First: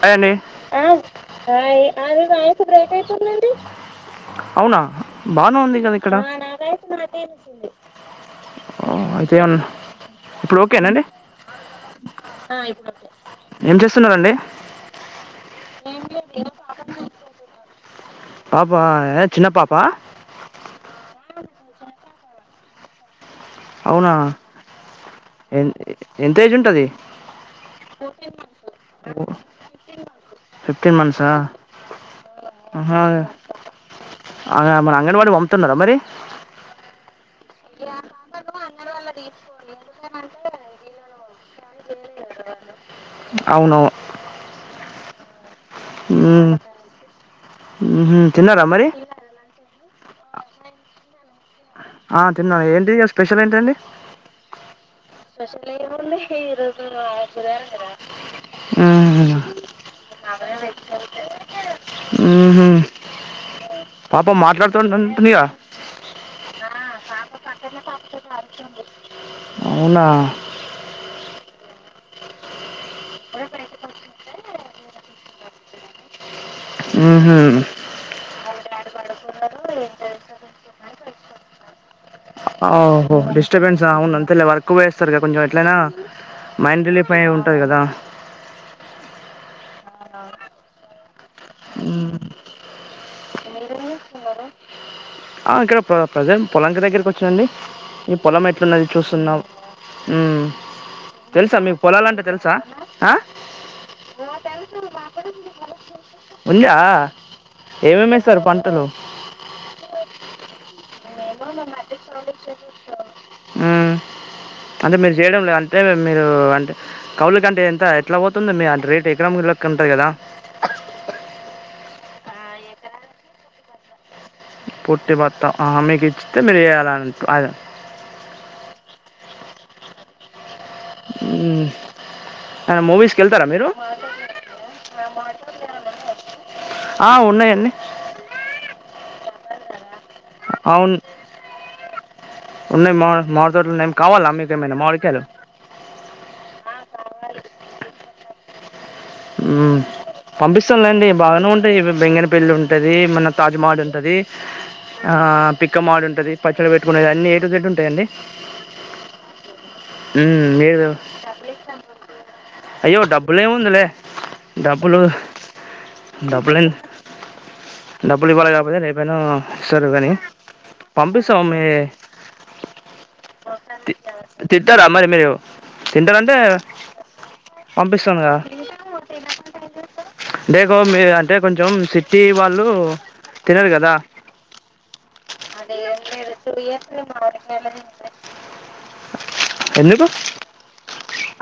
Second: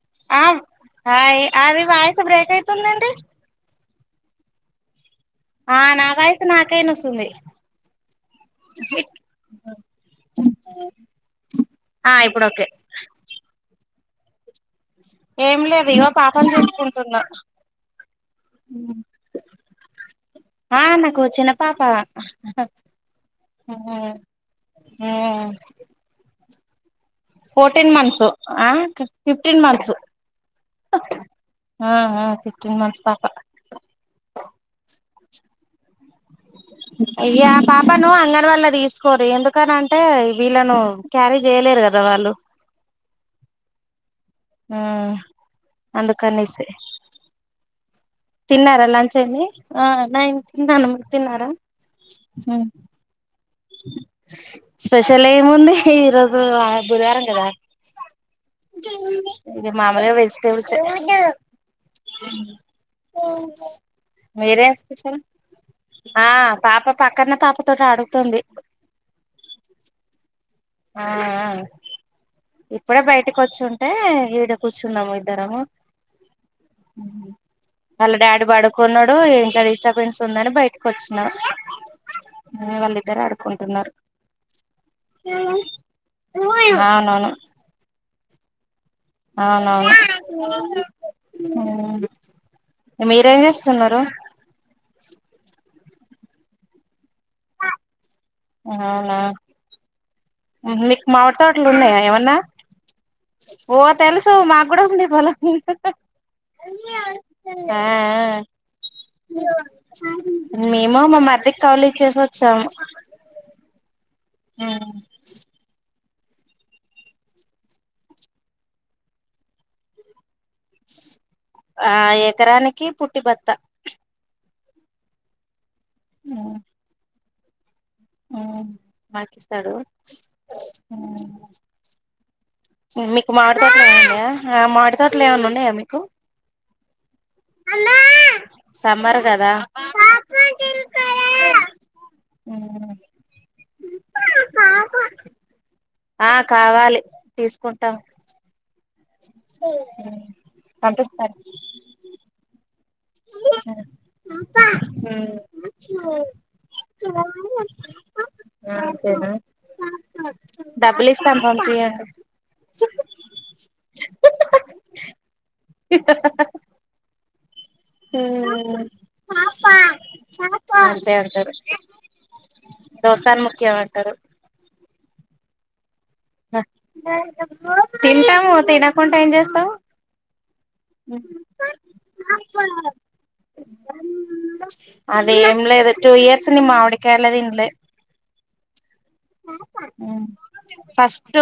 Hi అండి ఆ hi అది వాయిస్ బ్రేక్ అయితుందండి అవునా బానే ఆ ఉంది కదా నా ఇక్కడ వాయిస్ నాకైన వస్తుంది అయితే ఇప్పుడు ఓకేనండి ఆ ఇప్పుడు ఓకే స్తున్నారండి ఏం లేదు ఇగో పాపం చూసుకుంటున్నా పాప ఏ, చిన్న పాప ఆ నాకు చిన్న పాప అవునా ఎ తేజుంటది ఫోర్టీన్ మంత్స్ ఆ ఫిఫ్టీన్ మంత్స్ ఫిఫ్టీన్ మంత్స ఆ ఆ ఫిఫ్టీన్ ఆ మంత్స్ పాప మన అంగన్వాడీకి పంపపుతున్నారా మరి అయ్యా పాప నువ్వు అంగన్ వాల్ళ తీసుకోరు ఎందుకని అంటే వీళ్ళను క్యారేజ్ చేయలేరు కదా వాళ్ళు అవును ఆ అందుకనేసే ఉహు తిన్నారా మరి ఆ నేన్ తిన్నాను మీరు తిన్నారా ఆ తిన్నా ఏంటిీ స్పెషల్ ఏంటి స్పెషల్ ఏముంది ఈరోోజు బుధవారం కదా మ్మ్. ఇది మామూలుగా వెజిటేబుల్స్ ఈ మ్మ్హ. పాప మీరేం స్పెషల్ మాట్లాడుతుంటుందిగా ఆ పాప పక్కన పాప తోటి ఆడుతుంది అవునా ఆ ఇప్పుడే బయటకి వచ్చుంటే ఈడ కూర్చున్నాము ఇద్దరం మ్మ్హ. వాళ్ళ డాడీ పడుకున్నాడు ఏం డిస్టర్బెన్స్ ఉందని బయటకు వచ్చిన ఓహో వాళ్ళిద్దరు డిస్టర్బెన్స్ ఆడుకుంటున్నారు అవును అంతేలే వర్క్ పోయేస్తారు కొంచెం హ్మ్మ్ అవునవును ట్టై కదా అవునవును మీ మీరేం చేస్తున్నారు ఆ ఇక్కడ ప్రజెంట్ పొలాం దగ్గరకి వచ్చాండి పొలం ఎట్లున్నది అవునా చూస్తున్నాం మీకు మామిడి తెలుసా తోటలు మీకు ఉన్నాయా పొలాలంటే ఏమన్నా తెలుసా ఆ ఓ తెలుసు మాకు కూడా ఉంది పొలం ఉందా ఆ ఏమేమి వేస్తారు పంటలు మేము మా మరిదికి కౌలుఇచ్చేసి వచ్చాము హ్మ్. అంటే మీరు చేయడం లేదు అంటేే మీరు అంటే కౌలుక అంటే ఎంత ఎట్లా పోతుందిో మీ అంటే రేటు ఎకరం లెక్క ఉంటుంది కదా ఆ ఎకరానికి పుట్టి భత్త పుట్టి భత్త మీకు ఇచ్చితే మీరు వేయాలిే అ ఉ మాకిస్తాడు మూవీస్కి మీకు వెళ్తారా మీరు మాడితోోట్లు ఏన్నాయా మాడితోోటలు ఏమన్నా ఉన్నాయా మీకు ఆ ఉన్నాయండి సమ్మర్ కదా అవును ఉ మావిడితోటలు ఉన్నాయి కావాలా మీక ఏమైనా మావిడికయలు ఆ కావాలి తీసుకుంటాం ఉ పంపిస్తానులేండి పంపిస్తాను బాగానే ఉంటాయి బెంగన పెళ్లిి ఉంటాయి రే మన తాజ్మహల్ ఉంటది ఆ పిక్క మాడు ఉంటది పచ్చడి పెట్టుకు అన్ని ఏటుట్ ఉంటాయిండి అంతేనా ఉ మీరు డబ్బులు ఇస్తాను పంపియండి అయ్యో డబ్బులే ఉందులే డబ్బులు డబ్బుల యందు ఉ ఇస్తారు కానీ అంతే పంపిస్తాం అంటారు మీ దోస్తాను ముఖ్యమ అంటారు తింటారా మరి మీరు తింటారంటే పంపిస్తానుగా తింటాము తినకుండా ఏం చేస్తావు డేకో మీ అంటే కొంచెం సిటీ వాళ్ళు తినరు కదా అదే లేదు టూ ఇయర్స్ నీ మామిడికాయ తినలే ఎందుకు ఉ ఫస్ట్ లాస్ట్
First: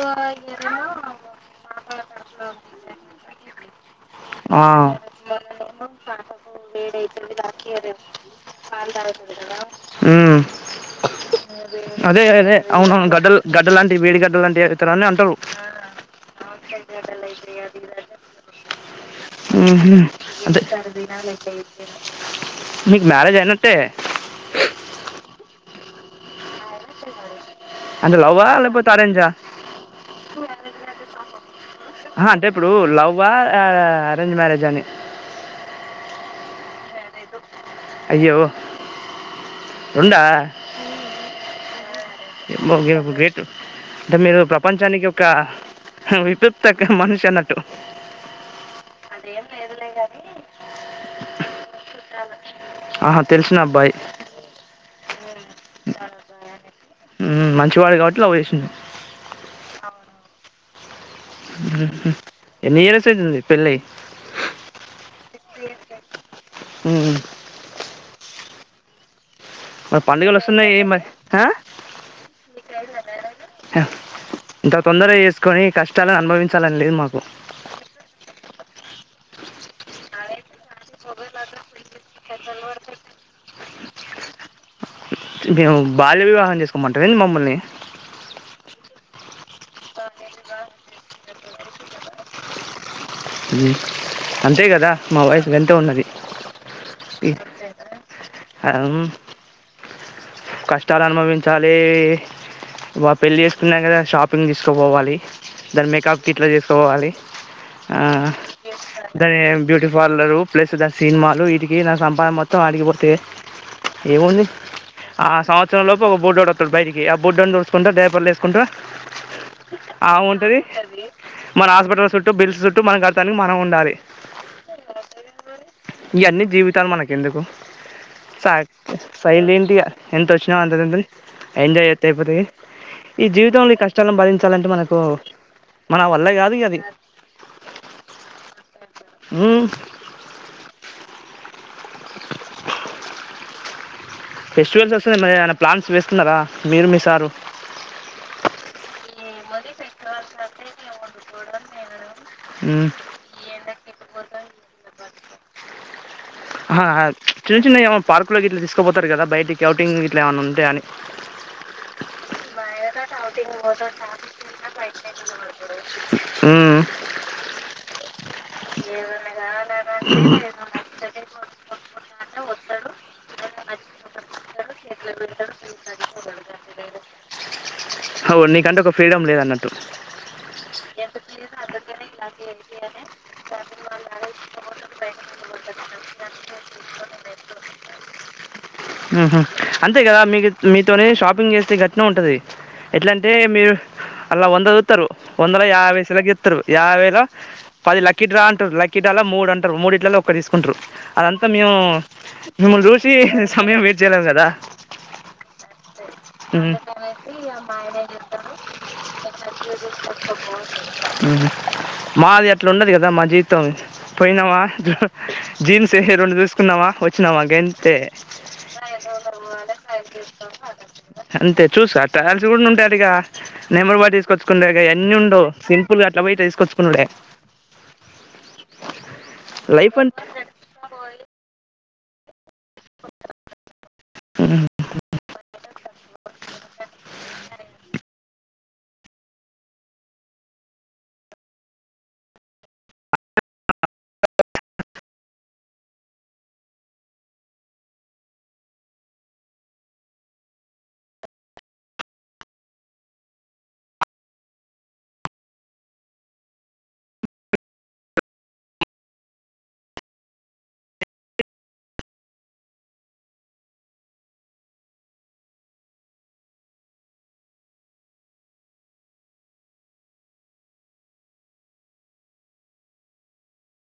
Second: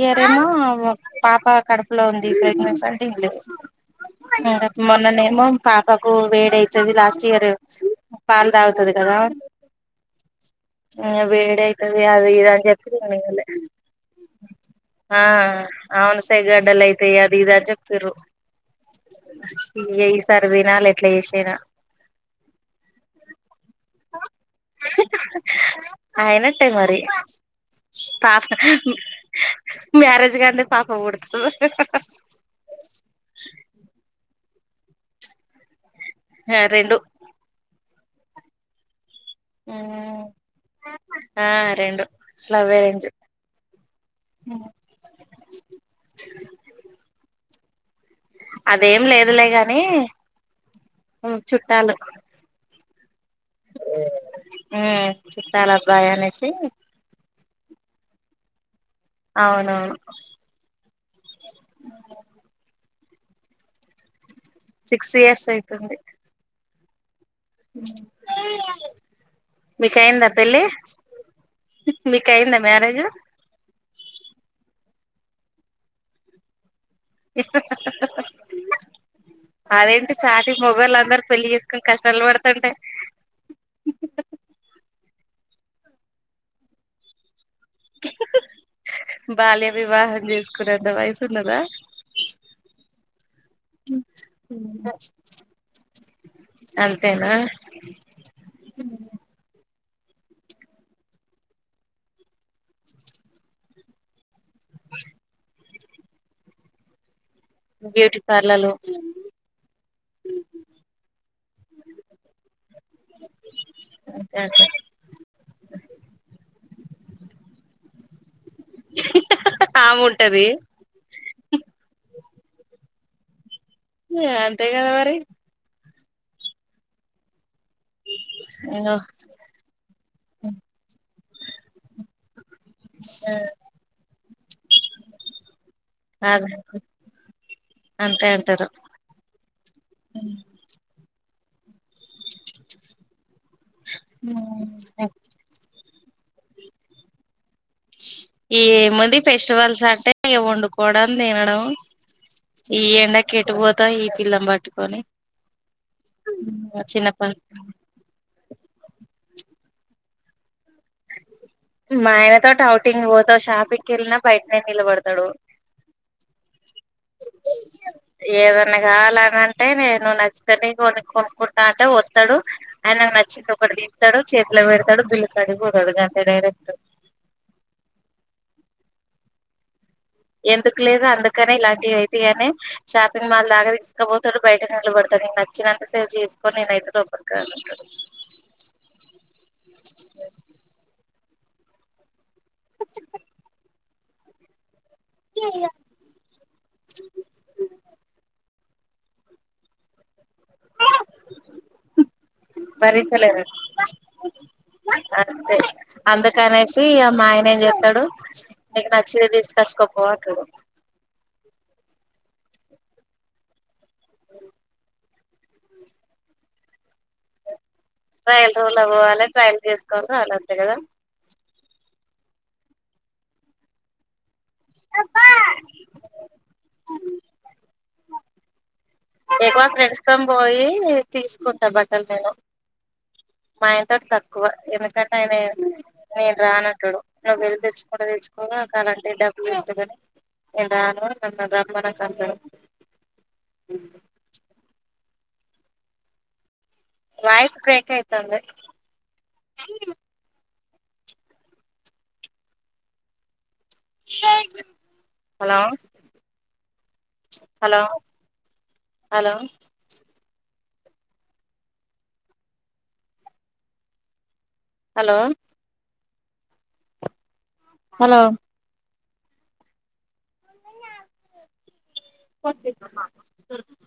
ఇయర్ ఏమో పాప కడపలో ఉంది ప్రెగ్నెన్స్ అని తినలే ఆ ఇంకా మొన్ననే ఏమో పాపకు వేడి అయితుంది లాస్ట్ ఇయర్ పాలు తాగుతుది కదా ఉమ్ వేడి అవుతుది అదే అది ఇది అదే చెప్పి అవునవును గడ్డలు తినలే గడ్డ లాంటివి వేడి గడ్డ లాంటివి అవుతారని ఆ అంటారు అవునసై గడ్డలు అయితాయి అది ఇది అని చెప్పిండ్రు ఉహు ఈసారి అదే తినాలి ఎట్లా చేసే అయినా మీకు మ్యారేజ్ అయినట్టే అయినా అంటే లవ్వా లేకపోతే అరెంజా మ్యారేజ్ కాందే పాప పుడుతది అంటే ఇప్పుడు లవ్ అరెంజ్ మ్యారేజ్ అని రెండు అయ్యో ఉ రెండా ఆ రెండు లవ్ మా అరేంజ్ ఉ గ్రేట్ అంటే మీరు ప్రపంచానికి ఒక విప్క్త మనిషి అన్నట్టు టు అదేం లేదు లే గాని చుట్టాలు ఆహా తెలిసిన అబ్బాయి్ ఉమ్ చుట్టాల అబ్బాయి అనేసి చివాడు కాబట్టి లవ్ చేసిాంది అవునవును ఉహూ ఎన్ని ఇయర్ తుంది పెళ్లి అయ్యి సిక్స్ ఇయర్స్ అయితుంది ఉ ఏ మీకి మరి అయి్యందా పండుగలు పెళ్ళి వస్తున్నాయి ఏం మరి ఆ? మీకి అయి్యందా మ్యారేజ్ తొందర చేసుకొని కష్టాల అనుభవించాలని లేదు మాకు అదేంటి చాటి మొగోళ్ళు అందరు పెళ్లిి చేసుకొని కష్టాలు పడతంటె మేము బాల్య వివాహం చేసుకోమంటారెందీ మమ్మల్ని బాల్య వివాహం చేసుకునే అంత వయసున్నదా మ్మ్ అంతే కదా మా వయసు గంతే ఉన్నది అంతేనా అం కష్టాలు అనుభవించాలి వా పెళ్లిి చేస్తున్నా కదా షాప్ పింగ్ తీస్కపోవాలి. దాన్ మేకప్ కిట్లు తీస్కపోవాలి. ఆ బ్యూటీ పార్లర్లు దాని బ్యూటీ పార్లరు ప్లస్ దాని సినిమాలు వీటికి నా సంపాదన మొత్తం ఆడికిపోతే ఏముంది. ఆ సంవత్సరం లోపు ఒకబుడ్డోడు వస్తాడు బయటికి ఆ బుడ్డోడ్ని చూసుకుంటా డేపర్లు వేసుకుంటా ఆ ఉంటది మన హాస్పిటల్ చు చుట్టు బిల్స్ చుట్టు మన కడతానీ మనం ఉం అంతే కదా మరి ఈయన్ని జీవితాలు మనకెందుకు చక్ సైలెంటిగా ఎంతొచ్చిన అంత తింటు ఎంజాయ్ చెత్తే అయిపోతది. ఈ జీవితంలో ఈ కష్టాలను బరించి తలంటే మనకు మన వల్ల కాదు అదే గది అంతే అంటారు ఉమ్మ్ ఫెస్టివల్స్ వస్తన్నాయ్ మరి ఏమన్న ప్లాన్స్ వేస్తున్నారా మీరు మీ సారు ఏముంది ఫెస్టివల్స్ అంటే ఇగ వండుకోవడం తినడం ఈ ఎండకి ఎటు పోతాం ఈ పిల్లన్పట్టుకొని ఆహా హా ప చిన్న చిన్నవి ఏమైనా పార్క్ లోకి ఇట్లా తీసుకుపోతారు కదా బయటికి స్కౌటింగిట్లా ఏమన్న ఉంటయాఅని మా ఆయనతో డౌటింగ్ పోతా షాపింగ్ కెళ్ళినా బయటనే నిలబడతాడు. ఏదన్నా కావాలనంటే నేను నచ్చితేనే కోనుక్ కొనుక్కుంటా అంటే వత్తడు ఆయనకు నచ్చింది ఒకటి దిత్తడు చేతిలో పెడతాడు బిల్లు కాడికిపోతాడు గంతే డైరెక్ట్ హావ్ నీకంటే ఒక ఫ్రీడం లేదన్నట్టు ఎందుకు లేదు అందుకనే ఇలాంటివి అయితయ్ అనే షాపింగ్ మాల్ దాగా తీసుకపోతాడు బయటకు నిలబడతాడు నీకు నచ్చిన మెసేజ్ చేసుకొని నేనైతే రుబ్బకరానంటడు. తే షాపింగ్ చేస్తే గట్నే ఉంటది. ఎట్లంటే మీరు అలా వంద చు త్తరు. వందల యాబై సెలెక్ట్ చెత్తరు యాబై అయినా పది లక్కీ డ్రా అం లక్ ఇట్ ల మూ అంటారు మూడు ఇట్లా ఒకతిస్ ఉంట్రూ అంటాడు అదంతా మేము మిమ్మల్ని చూసి భరించలేరు సమయం వెయిట్ చేయలేం కదా అంతే అందుకనేసి మా ఆయన ఏం చేస్తాడు నీకు నచ్చింది తీసుకొచ్చుకోపో అంటాడు మాది అట్లా ఉండదు కదా మా జీవితం పోయినావా జీన్స్ రెండు చూసుకున్నావా వ మా గంతే ట్రయల్ రూమ్ లో పోవాలి ట్రయల్ చేసుకోవాలి రావాలి అంతే కదా అంతే చూసా ట్రయల్స్ కూడా ఉంటాయట గ నెంబర్ బట్టి తీసుకోవచ్చు ఎన్న ఉండ స సిపుల్గా ఇలా బయట తీసుకొచ్చుకున్నాడే ఎక్కువ లైఫ్ ఫ్రెండ్స్ క్కం అంటే బోయి తీసుకుంట బట్టల్ తే ను మాయనతోటి తక్కువ ఉమ్ ఎందుకంటే ఆయన నేను రానంటడు నువ్వు వెళ్ళి తెచ్చుకుంటే తెచ్చుకో కావాలాంటే డబ్బులు ఇత్త గని నేను రాను నన్ను రమ్మ నకు అంటడు వయిస్ బ్రేక్ అయితాంది hello hello hello hello hello [unintelligible]